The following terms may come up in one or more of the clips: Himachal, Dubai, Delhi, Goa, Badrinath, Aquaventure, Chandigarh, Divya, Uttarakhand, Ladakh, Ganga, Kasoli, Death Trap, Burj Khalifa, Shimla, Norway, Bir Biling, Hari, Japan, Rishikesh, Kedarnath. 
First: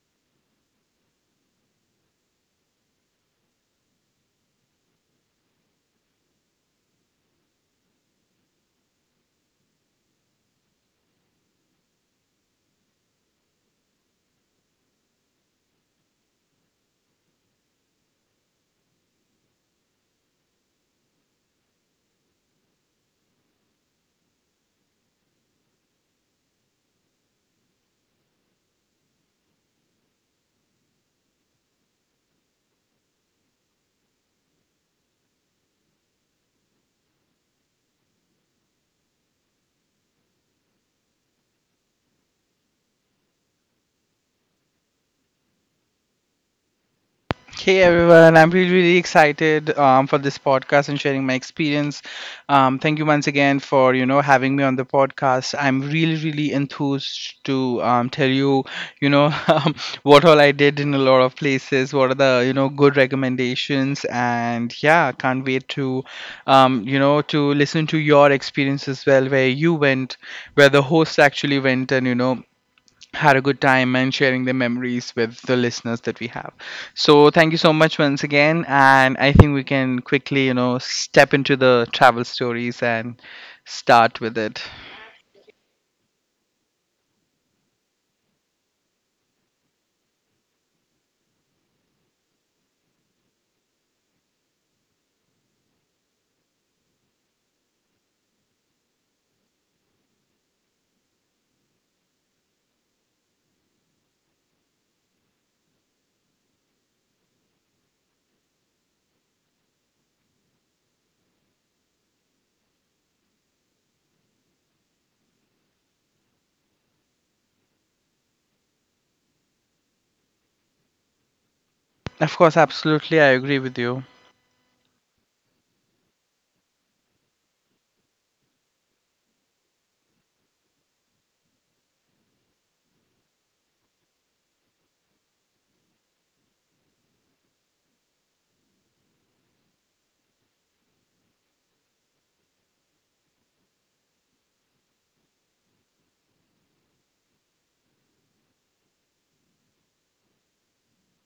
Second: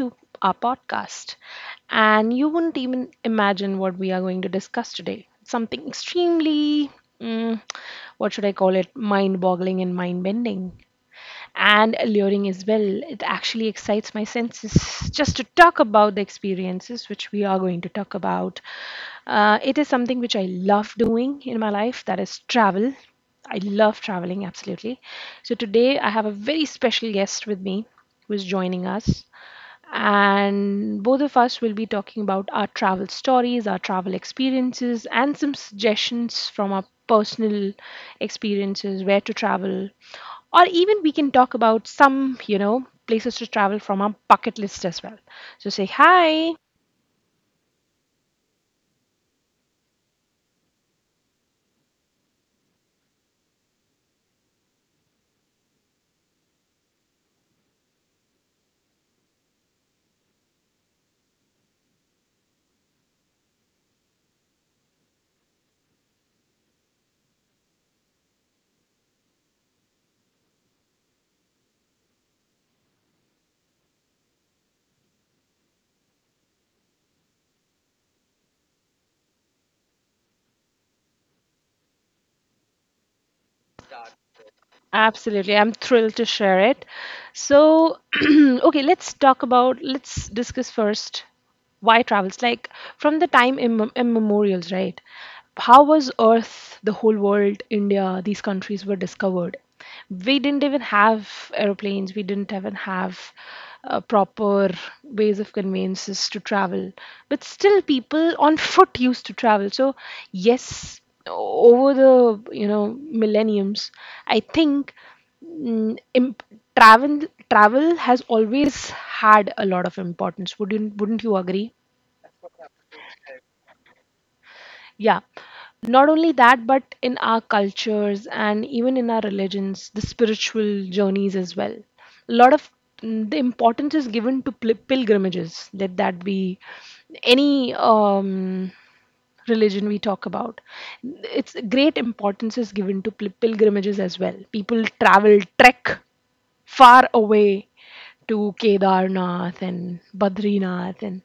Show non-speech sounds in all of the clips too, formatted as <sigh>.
to our podcast. And you wouldn't even imagine what we are going to discuss today. Something extremely, mm, what should I call it, mind boggling and mind bending and alluring as well. It actually excites my senses just to talk about the experiences which we are going to talk about. It is something which I love doing in my life that is travel. I love traveling absolutely. So today I have a very special guest with me who is joining us. And both of us will be talking about our travel stories, our travel experiences, and some suggestions from our personal experiences, where to travel, or even we can talk about some places to travel from our bucket list as well. So say hi. Hey everyone, I'm really excited for this podcast and sharing my experience. Thank you once again for having me on the podcast. I'm really enthused to tell you you know <laughs> what all I did in a lot of places. What are the good recommendations? And yeah, can't wait to to listen to your experience as well, where you went, where the host actually went, and had a good time and sharing their memories with the listeners that we have. So thank you so much once again, and I think we can quickly, step into the travel stories and start with it. Absolutely, I'm thrilled to share it. So <clears throat> okay, let's talk about let's discuss first. Why travels? Like, from the time immemorials, right? How was Earth, the whole world, India, these countries were discovered? We didn't even have aeroplanes. We didn't even have proper ways of conveyances to travel. But still, people on <laughs> foot used to travel. So yes, over the millenniums, I think mm, imp- travel travel has always had a lot of importance. Wouldn't you agree? Of course, absolutely, I agree with you. Yeah. Not only that, but in our cultures and even in our religions, the spiritual journeys as well. A lot of the importance is given to pilgrimages. Let that be any religion we talk about. It's great importance is given to pilgrimages as well. People travel, trek far away to Kedarnath and Badrinath and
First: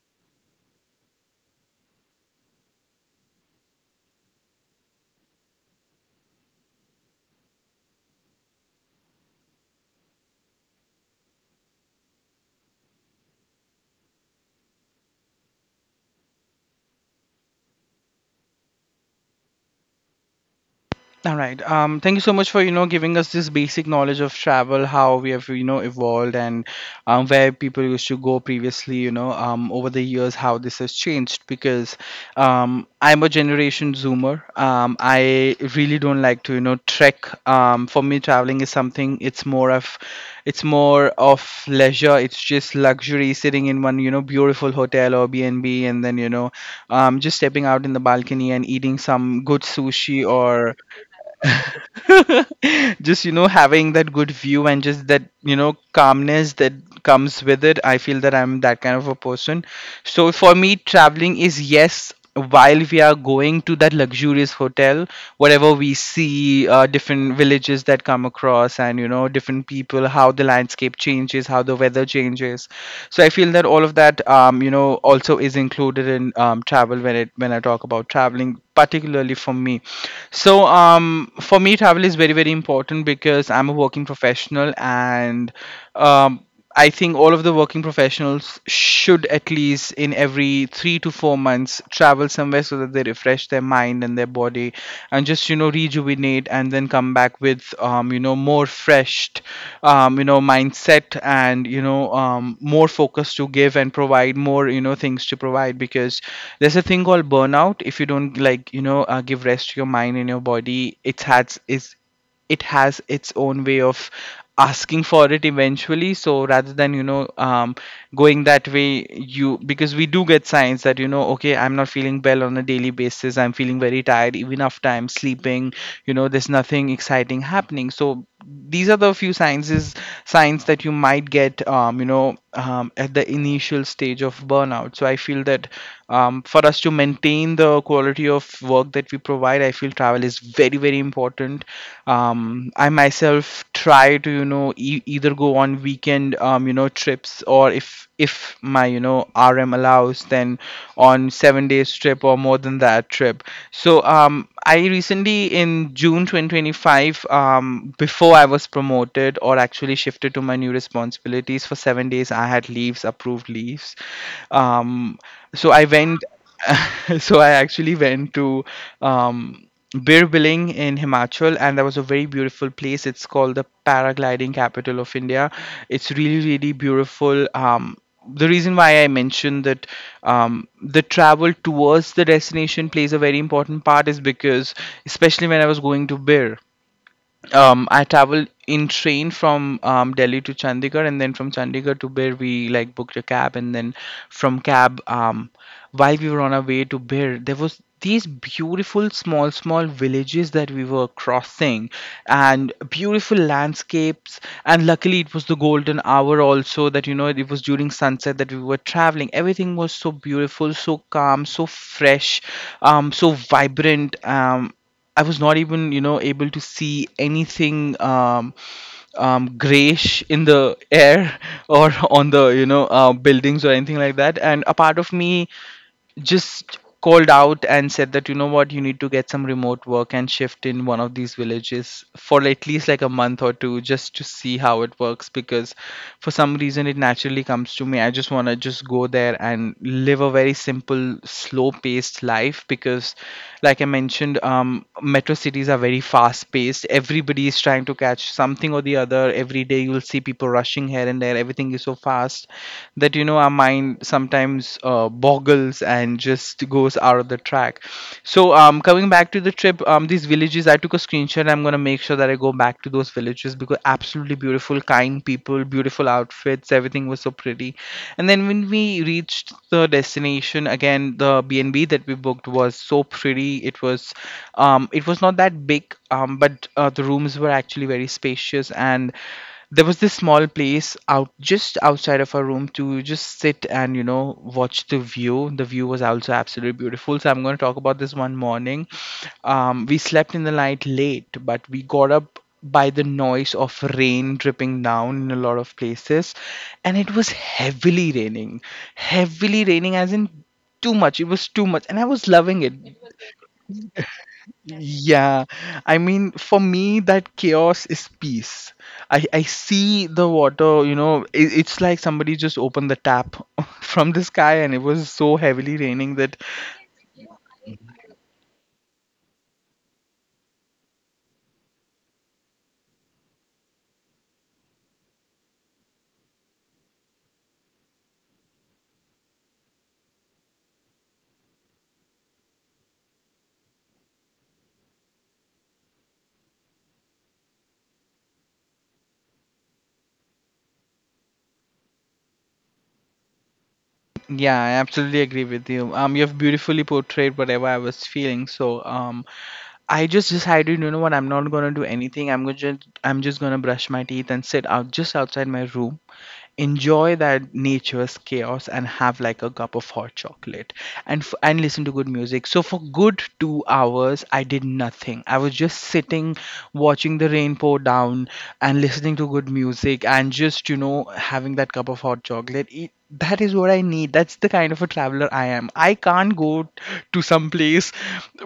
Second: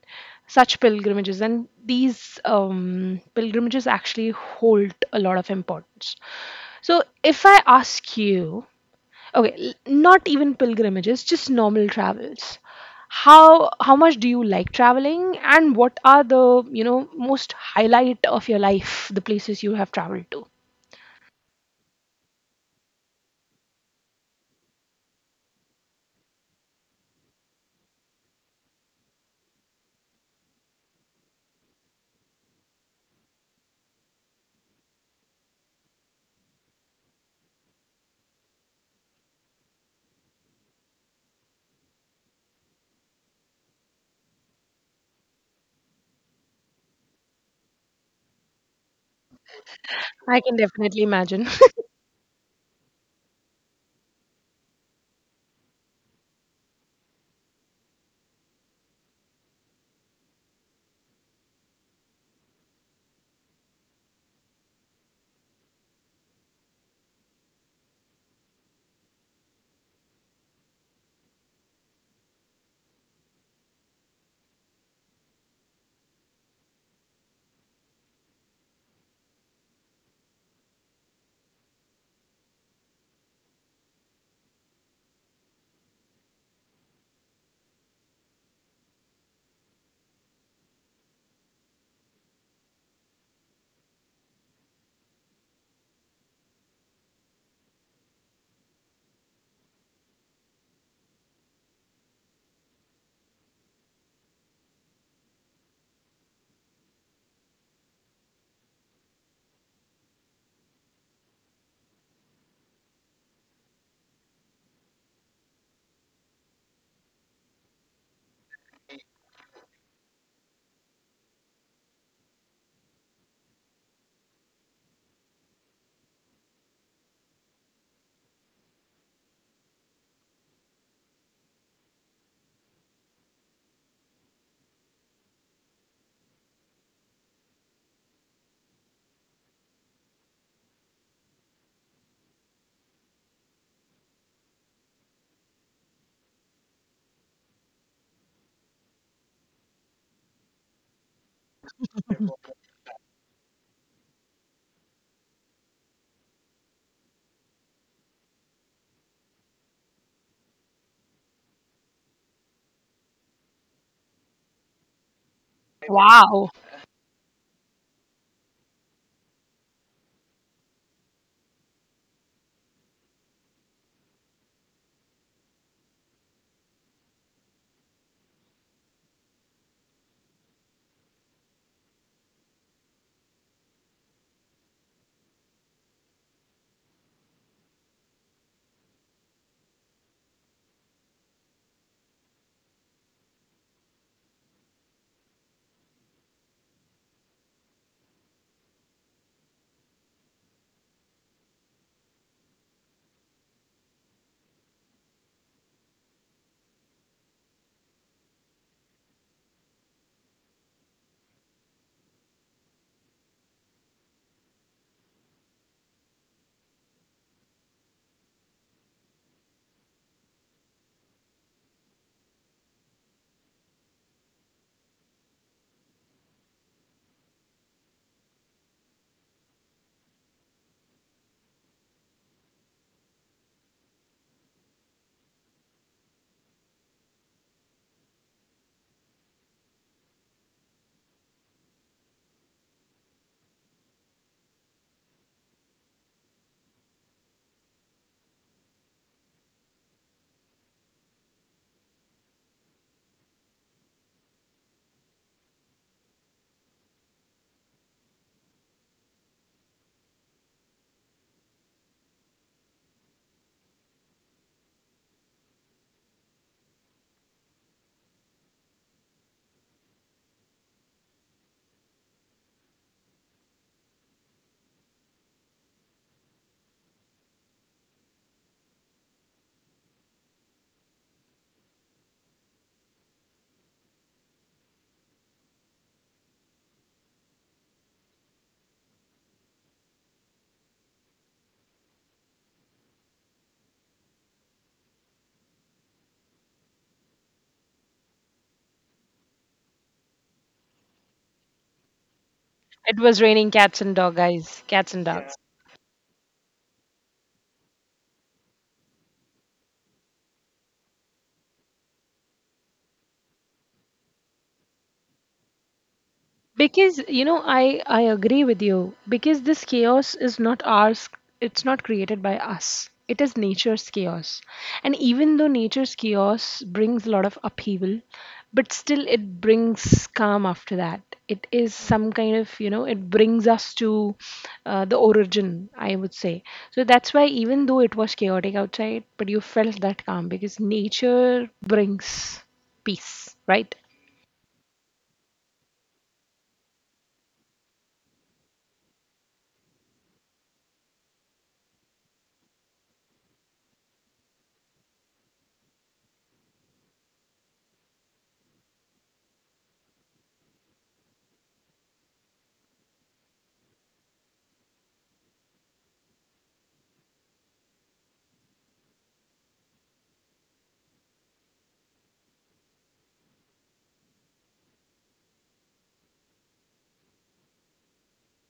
such pilgrimages. And these pilgrimages actually hold a lot of importance. So, if I ask you, okay, not even pilgrimages, just normal travels. How much do you like traveling, and what are the, most highlight of your life, the places you have traveled to? All right. Thank you so much for giving us this basic knowledge of travel, how we have evolved, and where people used to go previously. Over the years, how this has changed. Because I'm a generation Zoomer. I really don't like to trek. For me, traveling is something. It's more of leisure. It's just luxury, sitting in one beautiful hotel or B&B, and B, and then just stepping out in the balcony and eating some good sushi I can or definitely imagine. <laughs> <laughs> just having that good view and just that calmness that comes with it. I feel that I'm that kind of a person. So for me, traveling is, yes, while we are going to that luxurious hotel, whatever we see, different villages that come across, and different people, how the landscape changes, how the weather changes. So I feel that all of that, also is included in travel when it when I talk about traveling, particularly for me. So for me, travel is very important because I'm a working professional and um, I think all of the working professionals should at least in every 3 to 4 months travel somewhere so that they refresh their mind and their body and just rejuvenate and then come back with more freshed mindset, and more focus to give and provide, more things to provide, because there's a thing called burnout. If you don't like give rest to your mind and your body, it has its own way of asking for it eventually. So rather than going that way, you, because we do get signs that, okay, I'm not feeling well on a daily basis, I'm feeling very tired even after I'm sleeping, there's nothing exciting happening. So these are the few signs that you might get at the initial stage of burnout. So I feel that for us to maintain the quality of work that we provide, I feel travel is very important. I myself try to either go on weekend trips, or if my RM allows, then on 7 days trip or more than that trip. So I recently in June 2025, before I was promoted or actually shifted to my new responsibilities, for 7 days I had leaves, approved leaves. Um, so I went, Wow. <laughs> so I actually went to um, Bir Biling in Himachal, and that was a very beautiful place. It's called the paragliding capital of India. It's really, really beautiful. The reason why I mentioned that the travel towards the destination plays a very important part is because, especially when I was going to Bir, I traveled in train from Delhi to Chandigarh, and then from Chandigarh to Bir, we like booked a cab, and then from cab, while we were on our way to Bir, there was these beautiful small villages that we were crossing and beautiful landscapes. And luckily it was the golden hour also, that it was during sunset that we were traveling. Everything was so beautiful, so calm, so fresh, so vibrant. I was not even, you know, able to see anything grayish in the air <laughs> or on the, you know, buildings or anything like that. And a part of me just called out and said that, you know what, you need to get some remote work and shift in one of these villages for at least like a month or two, just to see how it works, because for some reason it naturally comes to me. I just want to just go there and live a very simple, slow paced life. Because like I mentioned, metro cities are very fast paced. Everybody is trying to catch something or the other every day. You will see people rushing here and there. Everything is so fast that our mind sometimes boggles and just goes out of the track. So coming back to the trip, these villages, I took a screenshot. I'm going to make sure that I go back to those villages, because absolutely beautiful, kind people, beautiful outfits, everything was so pretty. And then when we reached the destination, again, the BnB that we booked was so pretty. It was not that big, but the rooms were actually very spacious, and there was this small place out just outside of our room to just sit and watch the view. The view was also absolutely beautiful. So I'm going to talk about this one morning. We slept in the night late, but we got up by the noise of rain dripping down in a lot of places, and it was heavily raining as in too much. It was too much, and I was loving it. It was raining cats and dog, guys. Cats and dog. Yeah, I mean, for me, that chaos is peace. I see the water. You know, it's like somebody just opened the tap <laughs> from the sky, and it was so heavily raining that. Because I agree with you, because this chaos is not ours. It's not created by us. It is nature's chaos. And even though nature's chaos brings a lot of upheaval, but still it brings calm after that. It is some kind of, it brings us to the origin, I would say. So that's why even though it was chaotic outside, but you felt that calm, because nature brings peace, right? Yeah, I absolutely agree with you. You have beautifully portrayed whatever I was feeling. So, I just decided, you know what, I'm not gonna do anything. I'm just gonna brush my teeth and sit out just outside my room, enjoy that nature's chaos, and have like a cup of hot chocolate, and listen to good music. So for good 2 hours, I did nothing. I was just sitting, watching the rain pour down, and listening to good music, and just having that cup of hot chocolate. That is what I need. That's the kind of a traveler I am. I can't go to some place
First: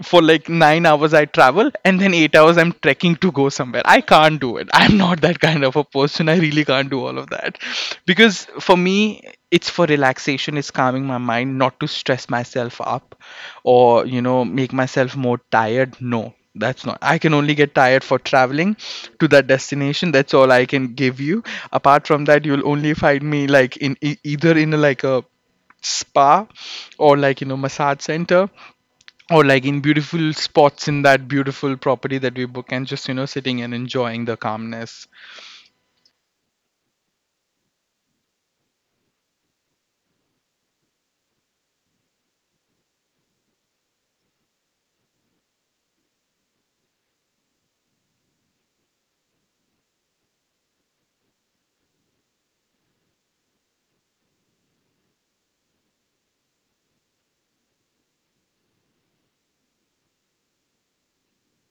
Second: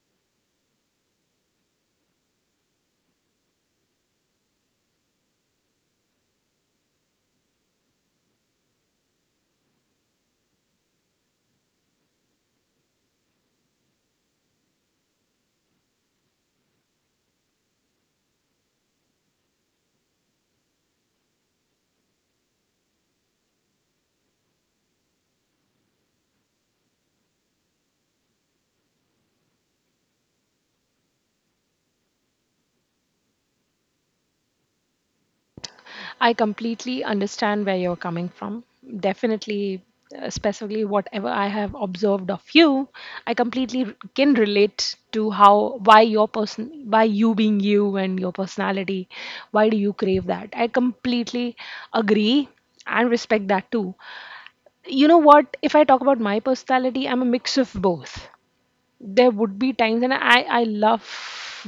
for like 9 hours I travel and then 8 hours I'm trekking to go somewhere. I can't do it. I'm not that kind of a person. I really can't do all of that. Because for me, it's for relaxation, it's calming my mind, not to stress myself up or make myself more tired. No, that's not, I can only get tired for traveling to that destination. That's all I can give you. Apart from that, you'll only find me like in either in a, like a spa, or like massage center, or like in beautiful spots in that beautiful property that we book, and just sitting and enjoying the calmness. I completely understand where you're coming from. Definitely, specifically, whatever I have observed of you, I completely can relate to how, why your person, why you being you and your personality, why do you crave that? I completely agree and respect that too. You know what? If I talk about my personality, I'm a mix of both. There would be times, and I love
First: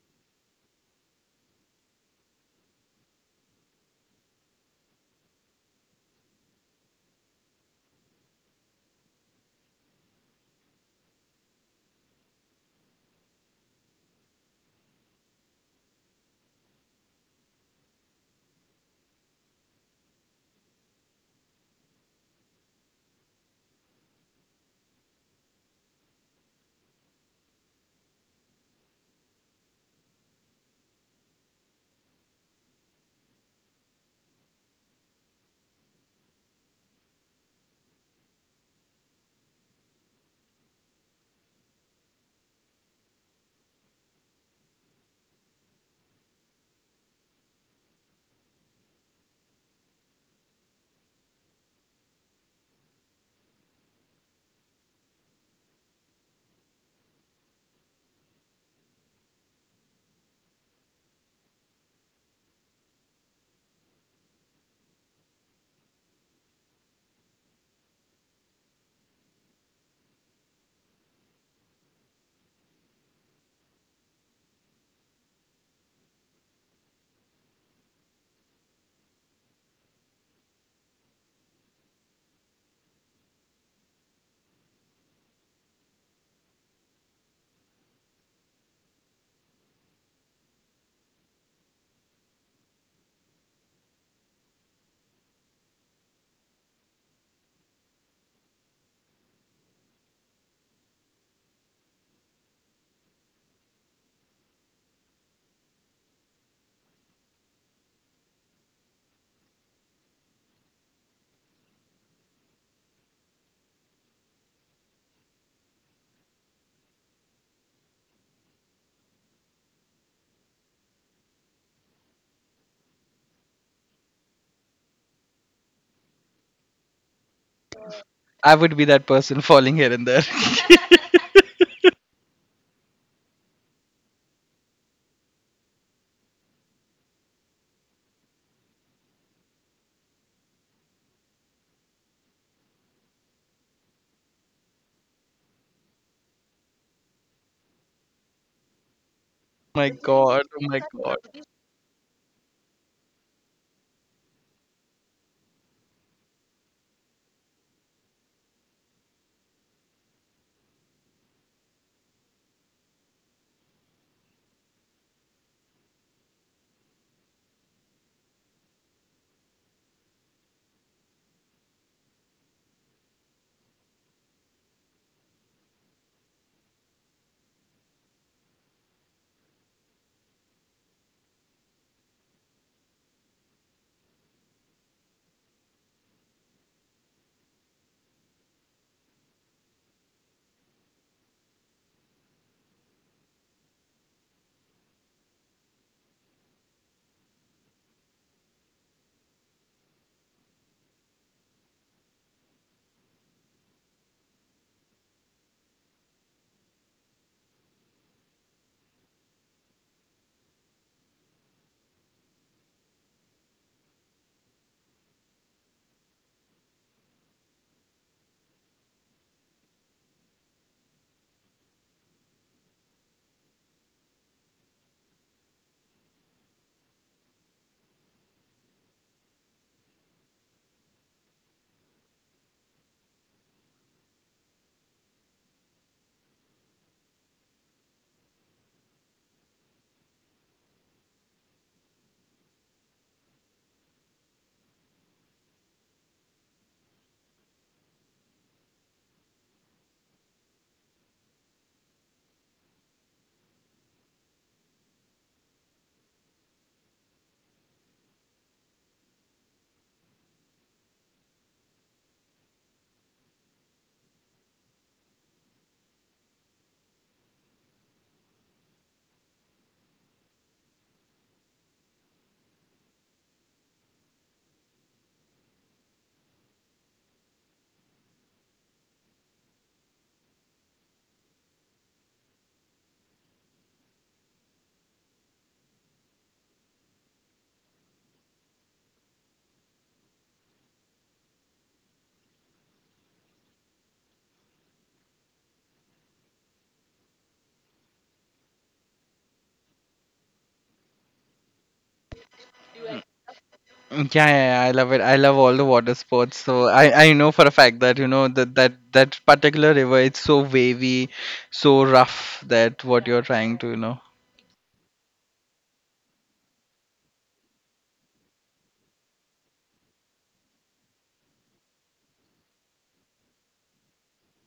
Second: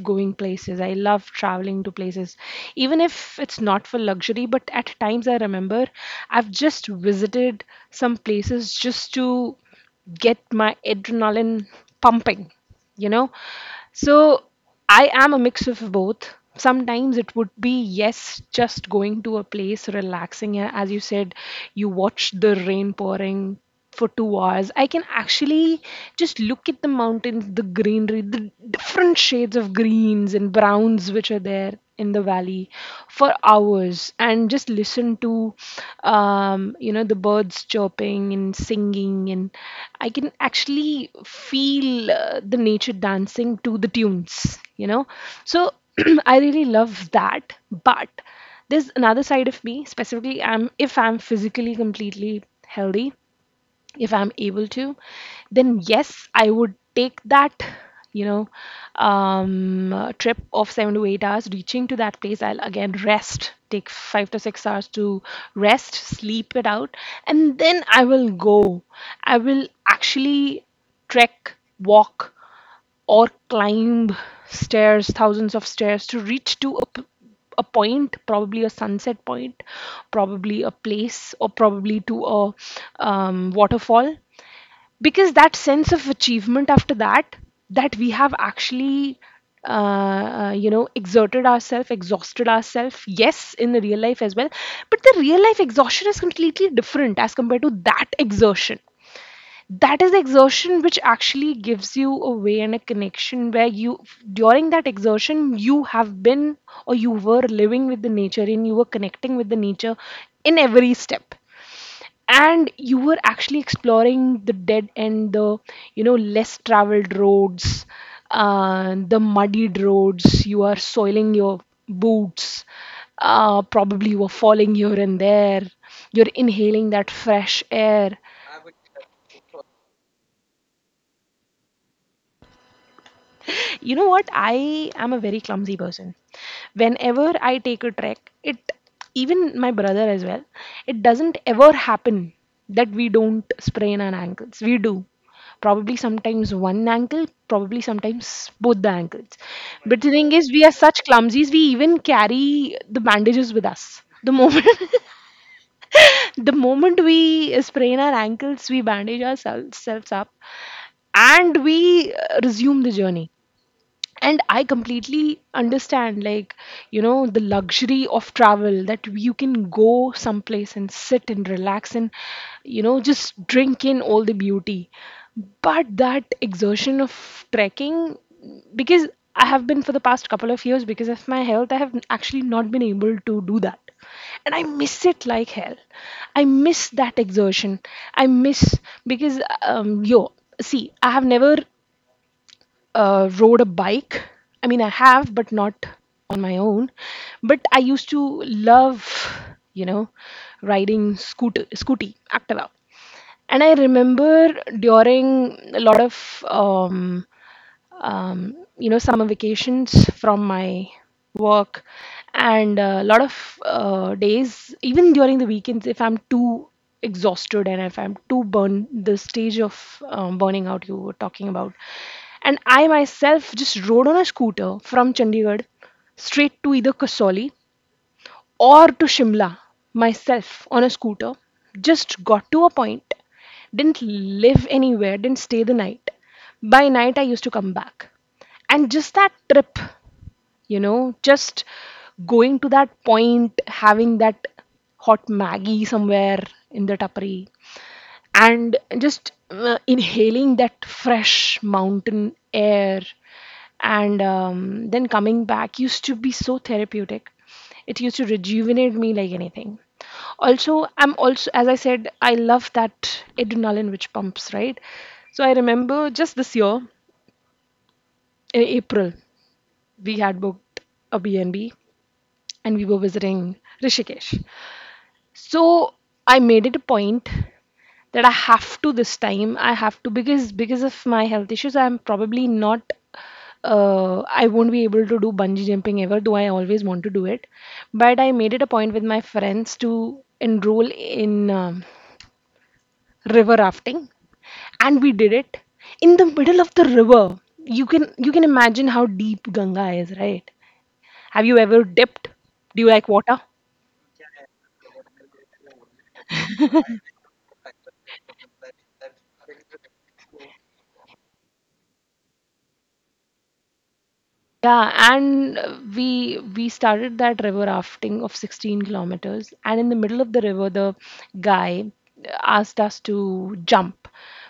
going places. I love traveling to places, even if it's not for luxury. But at times, I remember I've just visited some places just to get my adrenaline pumping, you know so I am a mix of both. Sometimes it would be, yes, just going to a place, relaxing. As you said, you watch the rain pouring for 2 hours. I can actually just look at the mountains, the greenery, the different shades of greens and browns which are there in the valley for hours and just listen to the birds chirping and singing. And I can actually feel the nature dancing to the tunes, so <clears throat> I really love that. But there's another side of me, specifically. I'm if i'm physically completely healthy, if I'm able to, then yes, I would take that you know trip of 7 to 8 hours reaching to that place. I'll again rest, take 5 to 6 hours to rest, sleep it out, and then I will actually trek, walk, or climb stairs, thousands of stairs to reach to a a point, probably a sunset point, probably a place, or probably to a waterfall. Because that sense of achievement after that, that we have actually exerted ourselves, exhausted ourselves, yes, in the real life as well, but the real life exhaustion is completely different as compared to that exertion. That is the exertion which actually gives you a way and a connection where, you during that exertion, you have been or you were living with the nature. And you were connecting with the nature in every step, and you were actually exploring the dead end, the less traveled roads, the muddied roads. You are soiling your boots. Probably you were falling here and there. You're inhaling that fresh air. I would be that person <laughs> falling here and there. You know what? I am a very clumsy person. Whenever I take a trek, it even my brother as well, it doesn't ever happen that we don't sprain our ankles. We do. Probably sometimes one ankle, probably sometimes both the ankles. <laughs> My But the thing god, is, we oh are my such god. clumsies, we even carry the bandages with us. The moment <laughs> the moment we sprain our ankles, we bandage ourselves selves up, and we resume the journey. And I completely understand, like, the luxury of travel, that you can go someplace and sit and relax and just drink in all the beauty. But that exertion of trekking, because I have been for the past couple of years, because of my health, I have actually not been able to do that, and I miss it like hell. I miss that exertion. I miss, because yo see, I have never rode a bike. I mean, I have, but not on my own. But I used to love, you know, riding scooter, scooty, Activa. And I remember during a lot of summer vacations from my work, and a lot of days even during the weekends, if I'm too exhausted and if I'm too burned, the stage of burning out you were talking about, and I myself just rode on a scooter from Chandigarh straight to either Kasoli or to Shimla, myself on a scooter. Just got to a point, didn't live anywhere, didn't stay the night. By night, I used to come back. And just that trip, you know, just going to that point, having that hot Maggie somewhere in the tapri, and just inhaling that fresh mountain air, and then coming back used to be so therapeutic. It used to rejuvenate me like anything. Also, I'm also, as I said, I love that adrenaline which pumps, right? So I remember, just this year in April, we had booked a B&B, and we were visiting Rishikesh. So I made it a point that I have to, this time. I have to, because of my health issues, I'm probably not. I won't be able to do bungee jumping ever, though I always want to do it. But I made it a point with my friends to enroll in river rafting, and we did it in the middle of the river. You can imagine how deep Ganga is, right? Have you ever dipped? Do you like water? Yeah, yeah, yeah, I love it. I love all the water sports. So I know for a fact that that that particular river, it's so wavy, so rough that what. Yeah, you're trying to you know. Yeah, and we started that river rafting of 16 kilometers, and in the middle of the river, the guy asked us to jump.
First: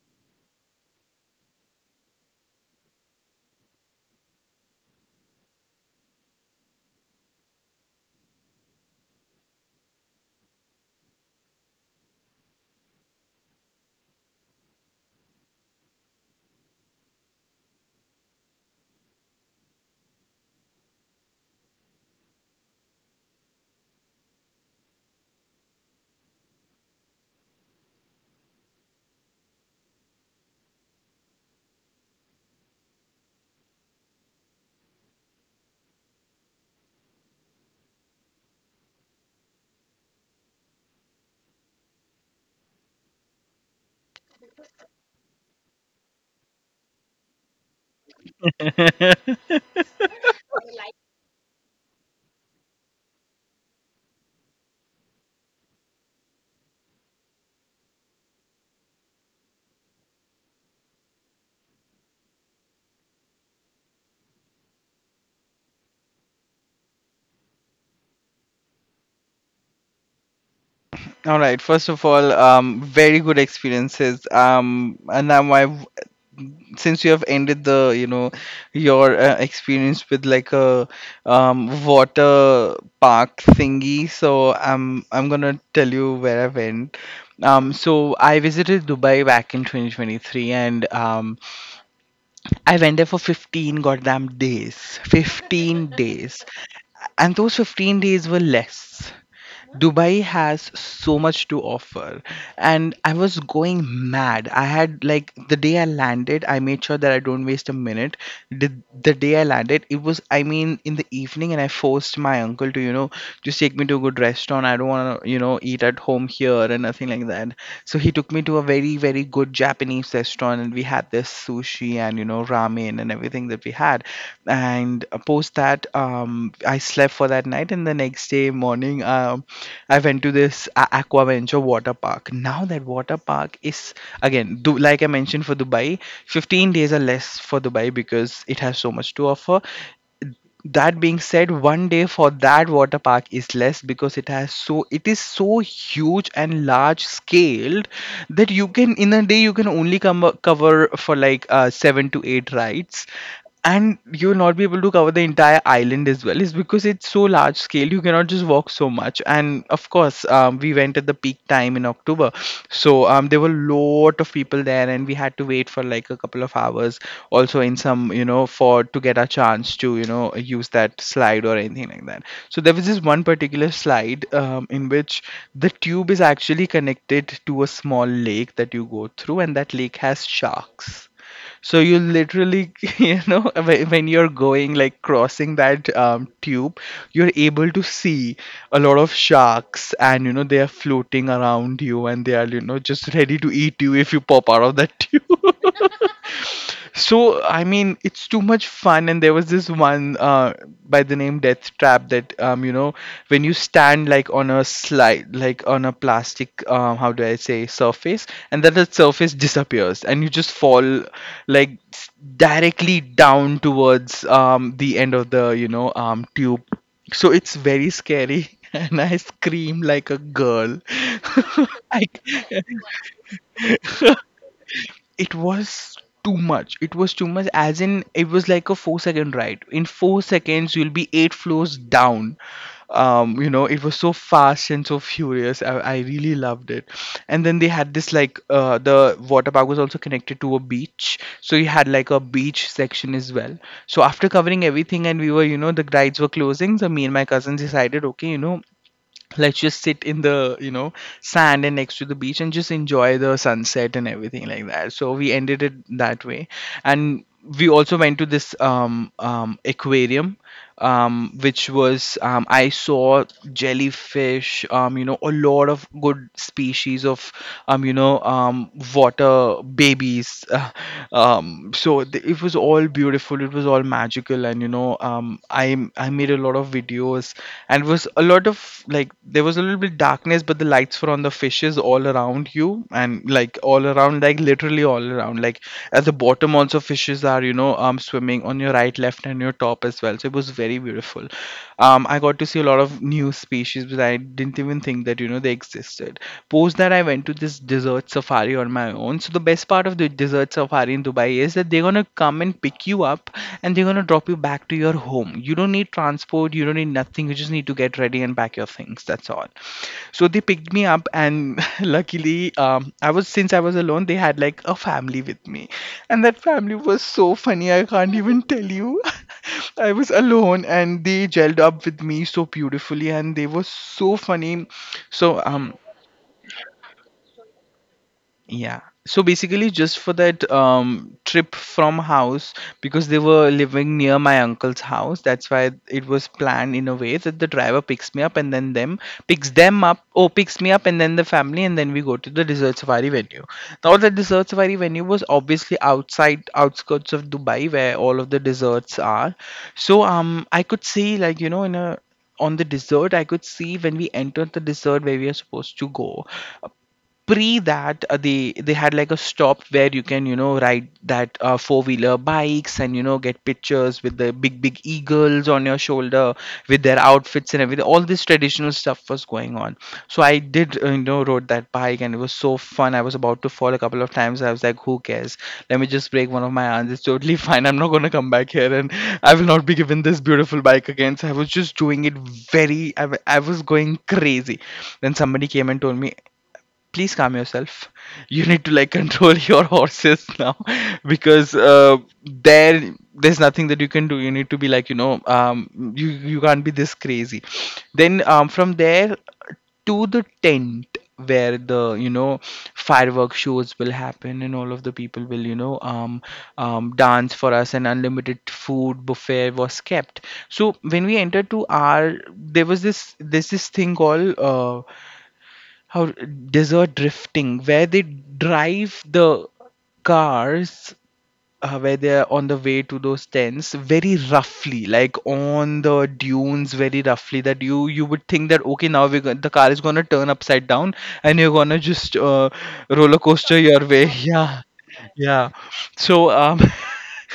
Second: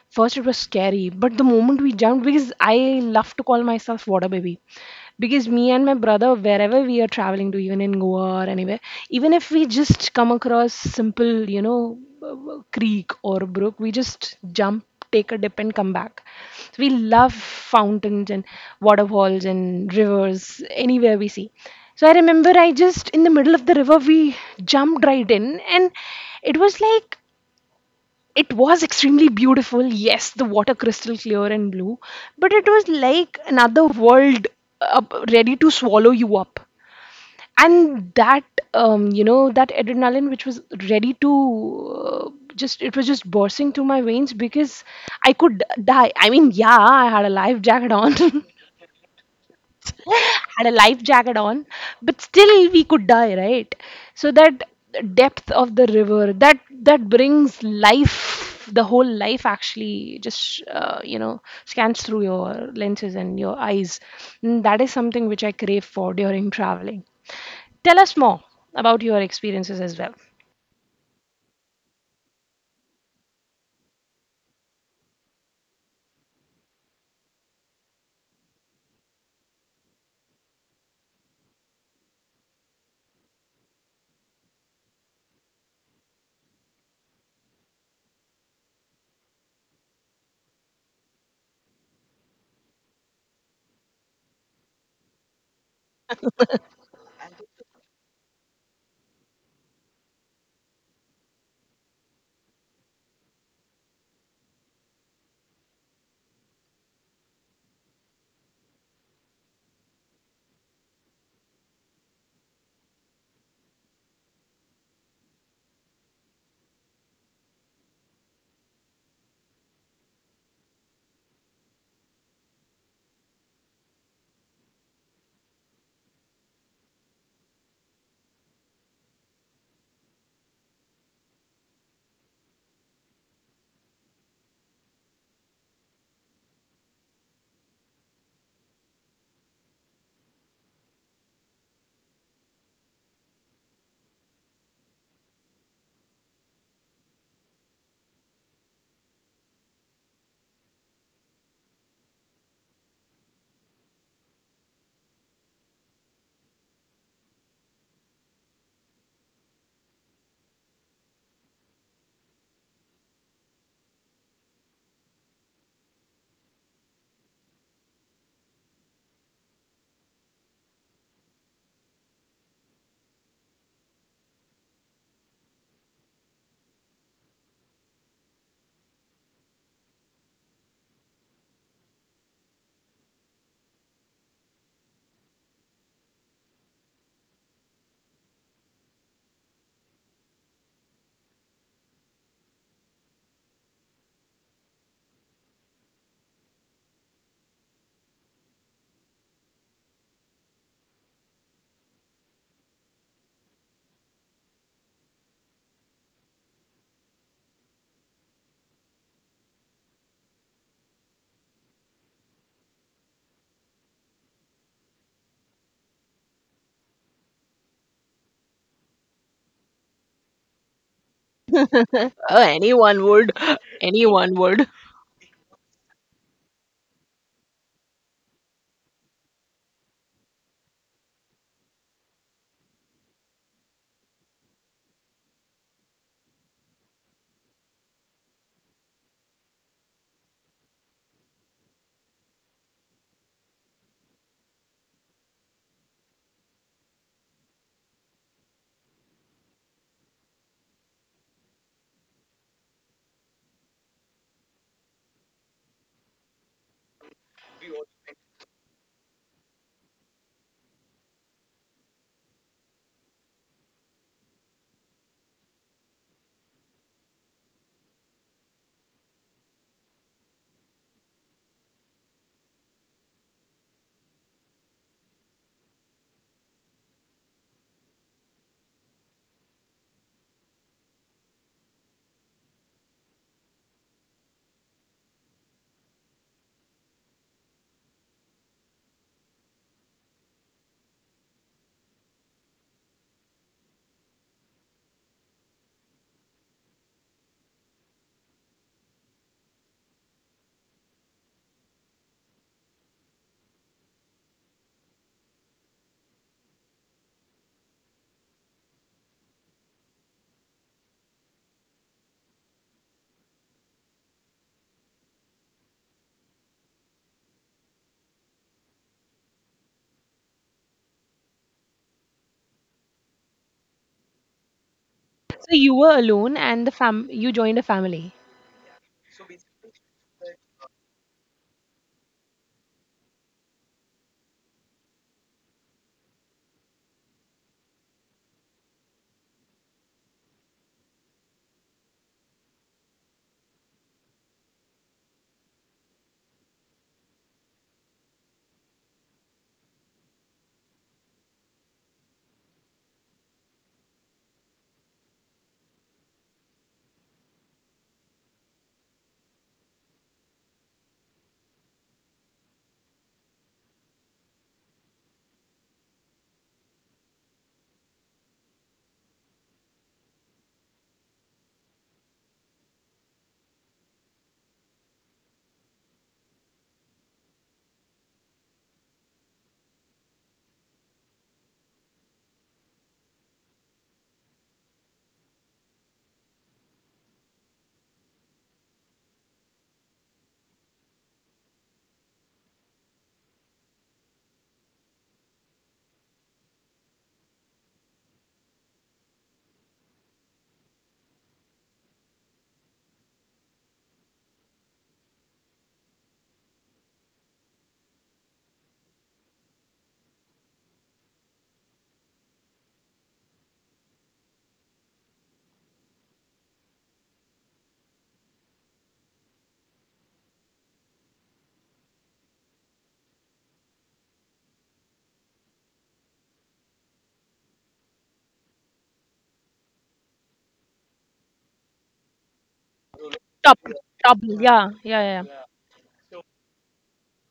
First, it was scary, but the moment we jumped, because I love to call myself water baby. Because me and my brother, wherever we are traveling to, even in Goa or anywhere, even if we just come across simple, creek or brook, we just jump, take a dip, and come back. So we love fountains and waterfalls and rivers anywhere we see. So I remember, I just, in the middle of the river, we jumped right in, and it was like it was extremely beautiful. Yes, the water crystal clear and blue, but it was like another world up, ready to swallow you up. And that you know that adrenaline which was ready to, uh, just it was just bursting through my veins, because I could die. I mean, yeah, I had a life jacket on. <laughs> <laughs> Had a life jacket on, but still we could die, right? So that depth of the river that brings life, the whole life actually just scans through your lenses and your eyes. And that is something which I crave for during traveling. Tell us more about your experiences as well. All right. First of all, very good experiences. And now my, since you have ended the your experience with like a water park thingy, so I'm gonna tell you where I went. So I visited Dubai back in 2023, and I went there for 15 goddamn days. 15 days. And those 15 days were less. Dubai has so much to offer. And I was going mad. I had, like, the day I landed, I made sure that I don't waste a minute. The, the day I landed, it was, I mean, in the evening, and I forced my uncle to, you know, just take me to a good restaurant. I don't want to, you know, eat at home here and nothing like that. So he took me to a very good Japanese restaurant, and we had this sushi and ramen and everything that we had. And post that, I slept for that night, and the next day morning, I went to this Aquaventure water park. Now that water park is again, like I mentioned for Dubai, 15 days or less for Dubai because it has so much to offer. That being said, one day for that water park is less because it has so it is so huge and large scaled that you can in a day you can only come cover for like 7 to 8 rides, and you'll not be able to cover the entire island as well. Is because it's so large scale, you cannot just walk so much. And of course, we went at the peak time in October. So there were lot of people there, and we had to wait for like a couple of hours also in some, for to get a chance to use that slide or anything like that. So there was this one particular slide, in which the tube is actually connected to a small lake that you go through, and that lake has sharks. So you literally <laughs> when you're going like crossing that tube, you're able to see a lot of sharks, and they are floating around you and they are, just ready to eat you if you pop out of that <laughs> tube. So I mean, it's too much fun. And there was this one by the name Death Trap, that, when you stand like on a slide, like on a plastic, how do I say, surface, and then the surface disappears, and you just fall like directly down towards the end of the, tube. So it's very scary, <laughs> and I scream like a girl. <laughs> I, Anyone would. <laughs> <laughs> Anyone would. it was too much. It was too much as in it was like a 4 second ride. In 4 seconds, you'll be 8 floors down. You know, it was so fast and so furious. I really loved it. And then they had this like, the water park was also connected to a beach, so you had like a beach section as well. So after covering everything, and we were, the rides were closing, so me and my cousins decided, okay, let's just sit in the, sand and next to the beach and just enjoy the sunset and everything like that. So we ended it that way. And we also went to this aquarium, which was, I saw jellyfish, a lot of good species of, water babies. <laughs> So it was all beautiful, it was all magical. And you know know um i i made a lot of videos. And was a lot of, like, there was a little bit darkness, but the lights were on, the fishes all around you, and like all around, like literally all around, like at the bottom also fishes are, swimming on your right, left, and your top as well. So it was very beautiful. I got to see a lot of new species, but I didn't even think that, they existed. Post that, I went to this desert safari on my own. So the best part of the deserts of Hari in Dubai is that they're gonna come and pick you up, and they're gonna drop you back to your home. You don't need transport, you don't need nothing, you just need to get ready and pack your things. That's all. So they picked me up, and <laughs> luckily, I was, since I was alone, they had like a family with me. And that family was so funny, I can't even tell you. <laughs> I was alone, and they gelled up with me so beautifully, and they were so funny. So So you were alone, and the fam you joined a family. yeah. So basically, just for that trip from house, because they were living near my uncle's house, that's why it was planned in a way that the driver picks me up and then them, picks them up, or picks me up and then the family, and then we go to the desert safari venue. Now the desert safari venue was obviously outside, outskirts of Dubai, where all of the deserts are. So I could see like, in a, on the desert, I could see, when we entered the desert where we are supposed to go, pre that, they had like a stop where you can, ride that, four wheeler bikes and, get pictures with the big big eagles on your shoulder with their outfits and everything, all this traditional stuff was going on. So I did, rode that bike, and it was so fun. I was about to fall a couple of times. I was like, who cares, let me just break one of my arms, it's totally <laughs> fine. I'm not going to come back here, and I will not be given this beautiful bike again, so I was just doing it very, I was going crazy. Then somebody came and told me, please calm yourself, you need to like control <laughs> your horses now. <laughs> Because there's nothing that you can do, you need to be like, you can't be this crazy. Then from there to the tent where the, firework shows will happen and all of the people will, dance for us, and unlimited food buffet was kept. So when we entered to our, there was this, there's this thing called, how, desert drifting, where they drive the cars, where they're on the way to those tents very roughly, like on the dunes very roughly, that you, would think that, okay, now we're going, the car is going to turn upside down and you're going to just, roller coaster Top, your way. top, <laughs> Yeah, yeah, yeah, yeah. yeah. So <laughs>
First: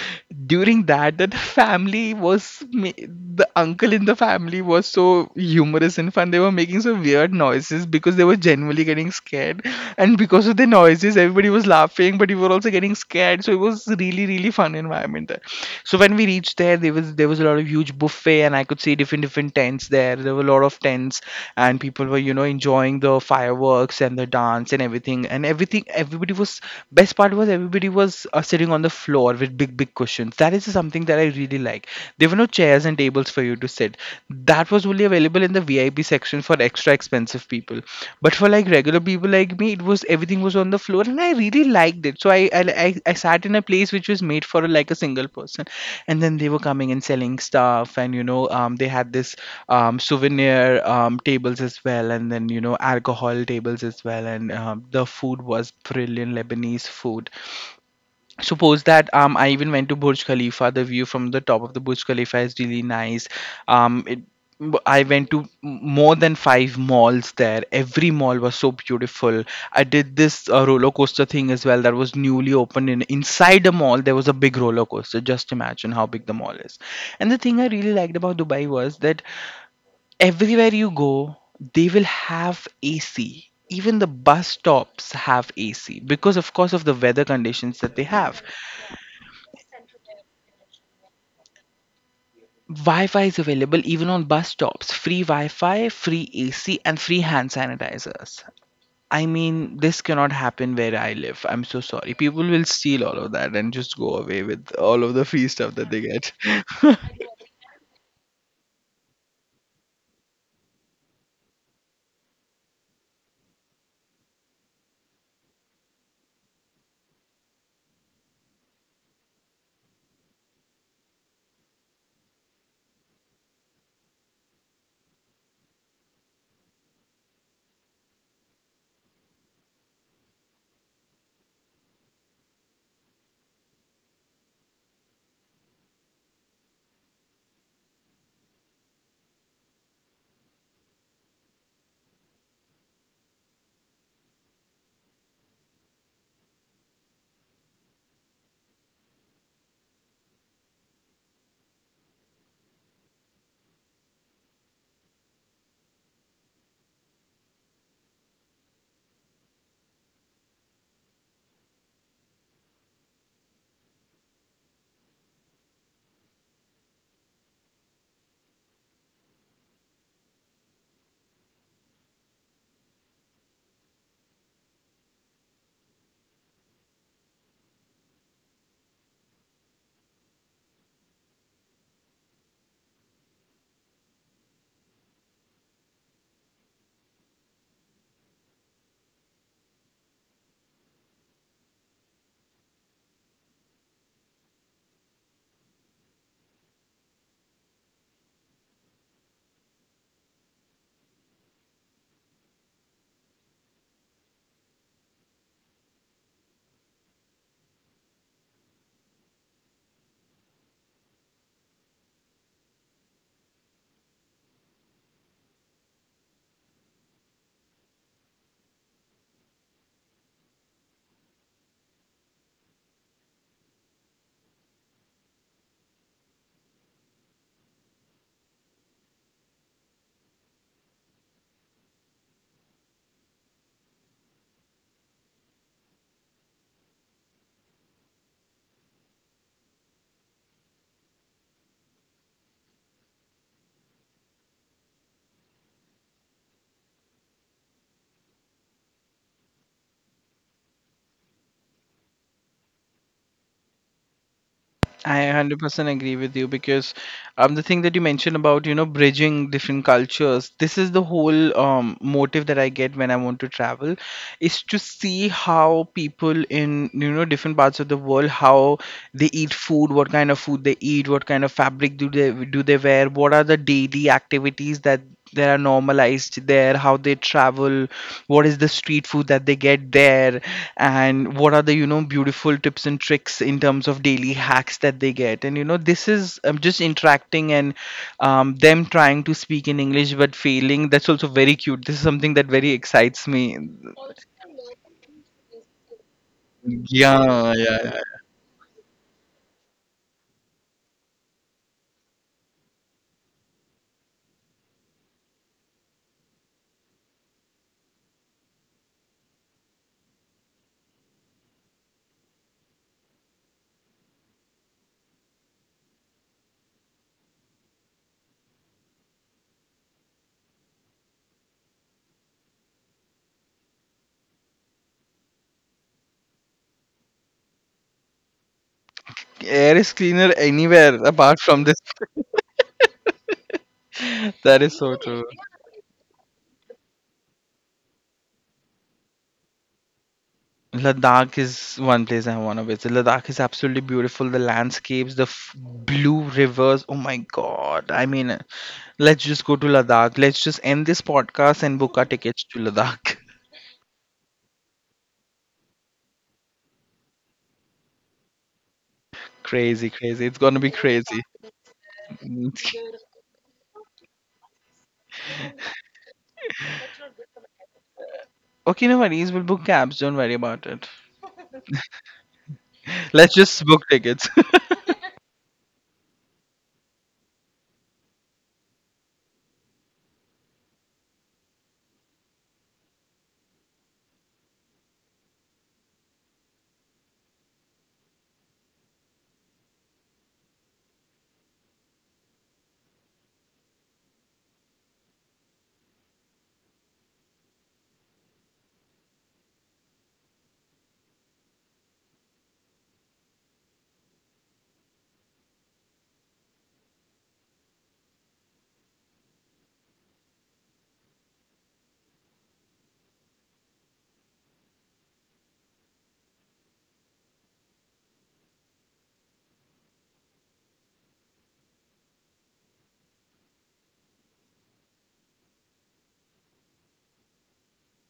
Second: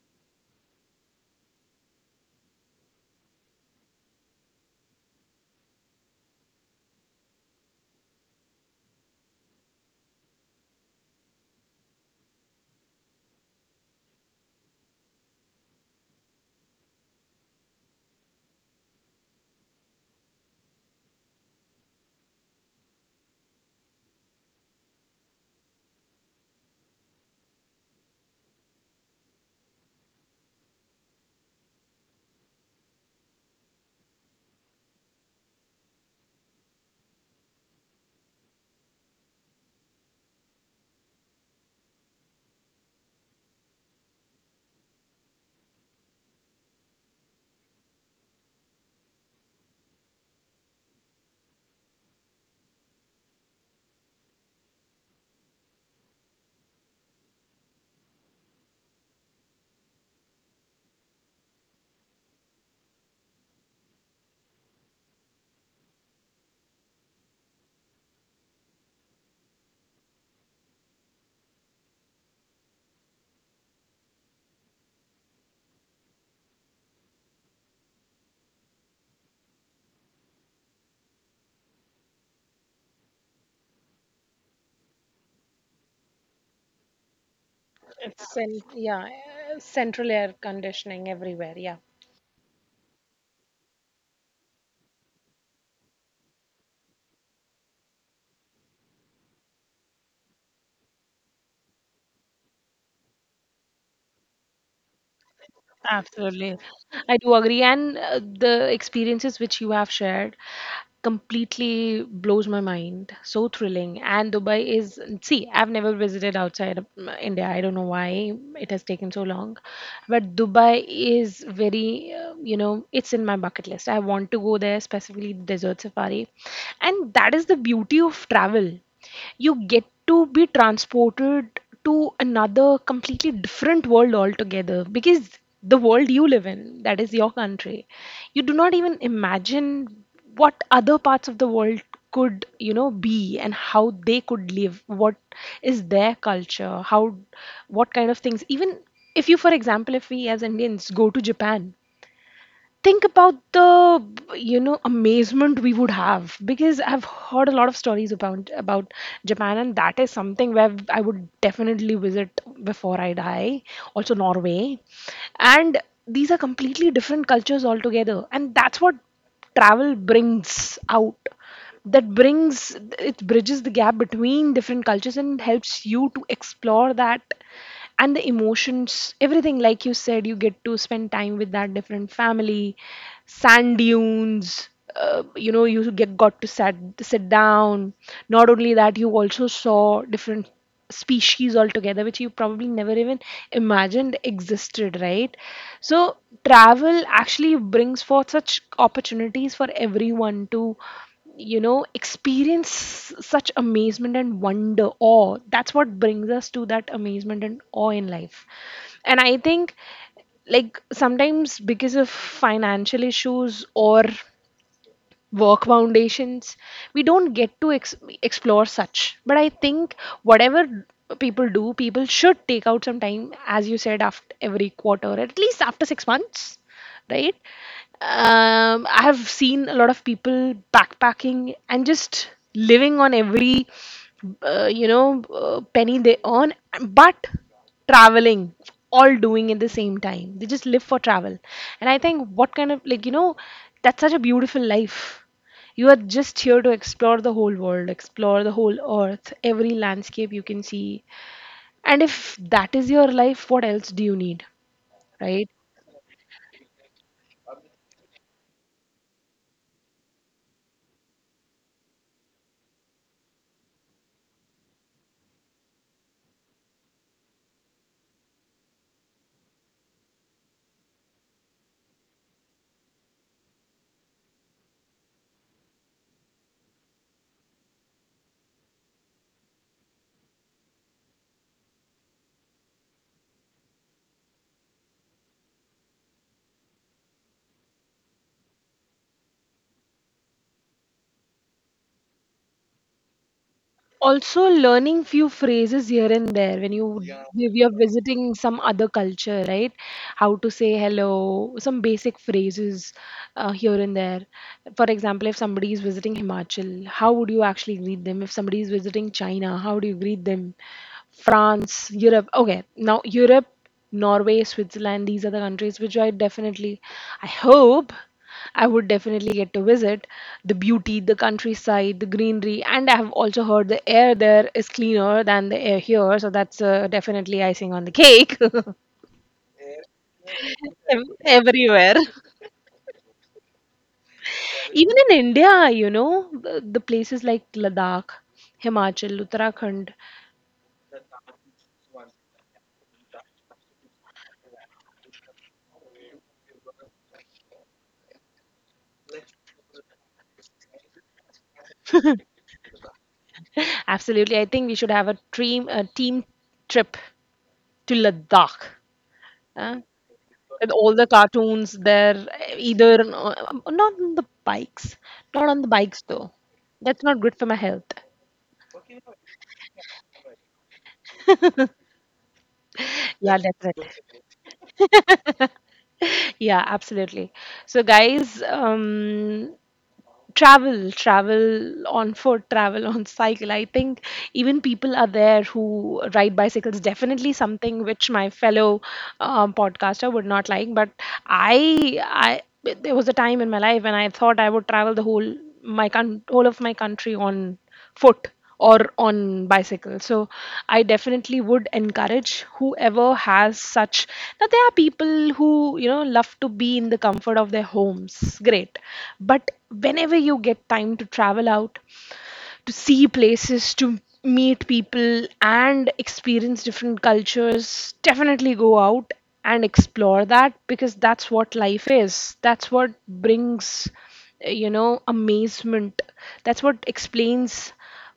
during that the family was, the uncle in the family was so humorous and fun. They were making so weird noises because they were genuinely getting scared, and because of the noises everybody was laughing, but we were also getting scared. So it was really really fun environment there. So when we reached there, there was a lot of huge buffet, and I could see different different tents there, there were a lot of tents, and people were, enjoying the fireworks and the dance and everything. And everything everybody was, best part was, everybody was, sitting on the floor with big, big cushions. That is something that I really like. There were no chairs and tables for you to sit. That was only available in the VIP section for extra expensive people. But for like regular people like me, it was, everything was on the floor, and I really liked it. So I sat in a place which was made for like a single person, and then they were coming and selling stuff, and they had this souvenir tables as well, and then, alcohol tables as well, and the food was brilliant, Lebanese food. Suppose that, I even went to Burj Khalifa. The view from the top of the Burj Khalifa is really nice. um it, I went to more than 5 malls there. Every mall was so beautiful. I did this, roller coaster thing as well, that was newly opened in, inside the mall. There was a big roller coaster, just imagine how big the mall is. And the thing I really liked about Dubai was that everywhere you go, they will have AC. Even the bus stops have AC, because of course of the weather conditions that they It's have. in, yeah, central air conditioning everywhere. Yeah. Wi-Fi is available even on bus stops. Free Wi-Fi, free AC, and free hand sanitizers. I mean, this cannot happen where I live. I'm so sorry. People will steal all of that and just go away with all of the free stuff that they get. Absolutely. <laughs> I do agree. And the experiences which you have shared completely blows my mind. So thrilling. And Dubai is, see, I've never visited outside of India. I don't know why it has taken so long. But Dubai is very, it's in my bucket list. I want to go there, specifically desert safari. And that is the beauty of travel. You get to be transported to another completely different world altogether, because the world you live in, that is your country, you do not even imagine what other parts of the world could, be, and how they could live, what is their culture, how, what kind of things. Even if you, for example, if we as Indians go to Japan, think about the amazement we would have, because I've heard a lot of stories about Japan, and that is something where I would definitely visit before I die. Also Norway. And these are completely different cultures altogether, and that's what travel brings out. That brings, it bridges the gap between different cultures and helps you to explore that, and the emotions, everything, like you said. You get to spend time with that different family, sand dunes. Uh, you know you get got to sat sit down. Not only that, you also saw different species altogether which you probably never even imagined existed, right? So travel actually brings forth such opportunities for everyone to, experience such amazement and wonder, awe. That's what brings us to that amazement and awe in life. And I think, like, sometimes because of financial issues or work foundations we don't get to explore such. But I think, whatever people do, people should take out some time, as you said, after every quarter, at least after 6 months, right? I have seen a lot of people backpacking and just living on every penny they earn. But traveling, all doing at the same time, they just live for travel. And I think, what kind of, that's such a beautiful life. You are just here to explore the whole world, explore the whole earth, every landscape you can see. And if that is your life, what else do you need? I Right. 100% agree with you, because the thing that you mentioned about, you know, bridging different cultures, this is the whole motive that I get when I want to travel, is to see how people in, you know, different parts of the world, how they eat food, what kind of food they eat, what kind of fabric do they wear, what are the daily activities that are normalized there, how they travel, what is the street food that they get there, and what are the, you know, beautiful tips and tricks in terms of daily hacks that they get. And you know, this is, just interacting, and them trying to speak in English but failing, that's also very cute, this is something that very excites me. Also, learning few phrases here and there when you, we we are Yeah, visiting some other culture, right? How to say hello, some basic phrases here and there. For example, if somebody is visiting Himachal, how would you actually greet them? If somebody is visiting China, how do you greet them? France, Europe. Okay, now Europe, Norway, Switzerland, these are the countries which I definitely, I hope, I would definitely get to visit. The beauty, the countryside, the greenery. And I have also heard the air there is cleaner than the air here, so that's definitely icing on the cake. <laughs> yeah. Air is cleaner anywhere apart from this. Everywhere. <laughs> That is Even so in true. India, you know, the places like Ladakh, Himachal, Uttarakhand. Ladakh is one place I want to visit. Ladakh is absolutely beautiful. The landscapes, the blue rivers. Oh my god! I mean, let's just go to Ladakh. Let's just end this podcast and book our tickets to Ladakh. <laughs> Absolutely, I think we should have a dream, a team trip to Ladakh. <laughs> Huh? Crazy, crazy. It's gonna With be all the crazy. cartoons there, Mm. either not on the bikes, not on the bikes though, that's not good for my health. Okay, no worries. We'll book cabs. Don't worry about it. Yeah, Let's just definitely. book tickets. <laughs> Yeah, absolutely. So guys, travel, travel on foot, travel on <laughs> cycle, I think. Even people are there who ride bicycles, definitely something which my fellow podcaster would not like. But i I there was a time in my life when I thought I would travel the whole, my whole of my country on foot or on bicycle. So I definitely would encourage whoever has such. Now there are people who, you know, love to be in the comfort of their homes, great, but whenever you get time to travel out, to see places, to meet people, and experience different cultures, definitely go out and explore that, because that's what life is. That's what brings, amazement. That's what explains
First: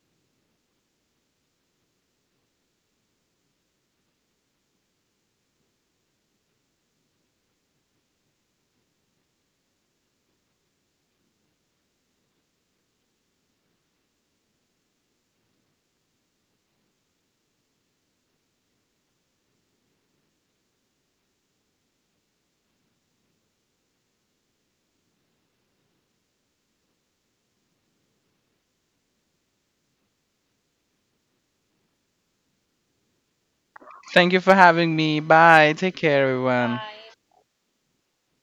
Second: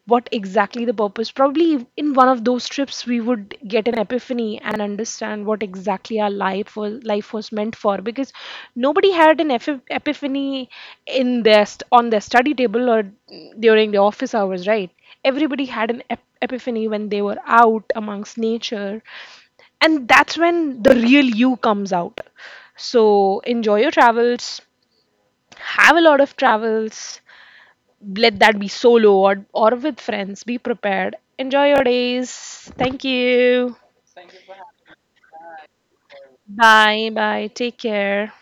what exactly the purpose. Probably in one of those trips, we would get an epiphany and understand what exactly our life was meant for. Because nobody had an epiphany in their on their study table, or during the office hours, right? Everybody had an epiphany when they were out amongst nature, and that's when the real you comes out. So enjoy your travels, have a lot of travels, let that be solo or with friends, be prepared, enjoy your days. Thank you. <laughs> Thank you for having me. Bye. Take care, everyone. Bye bye, take care.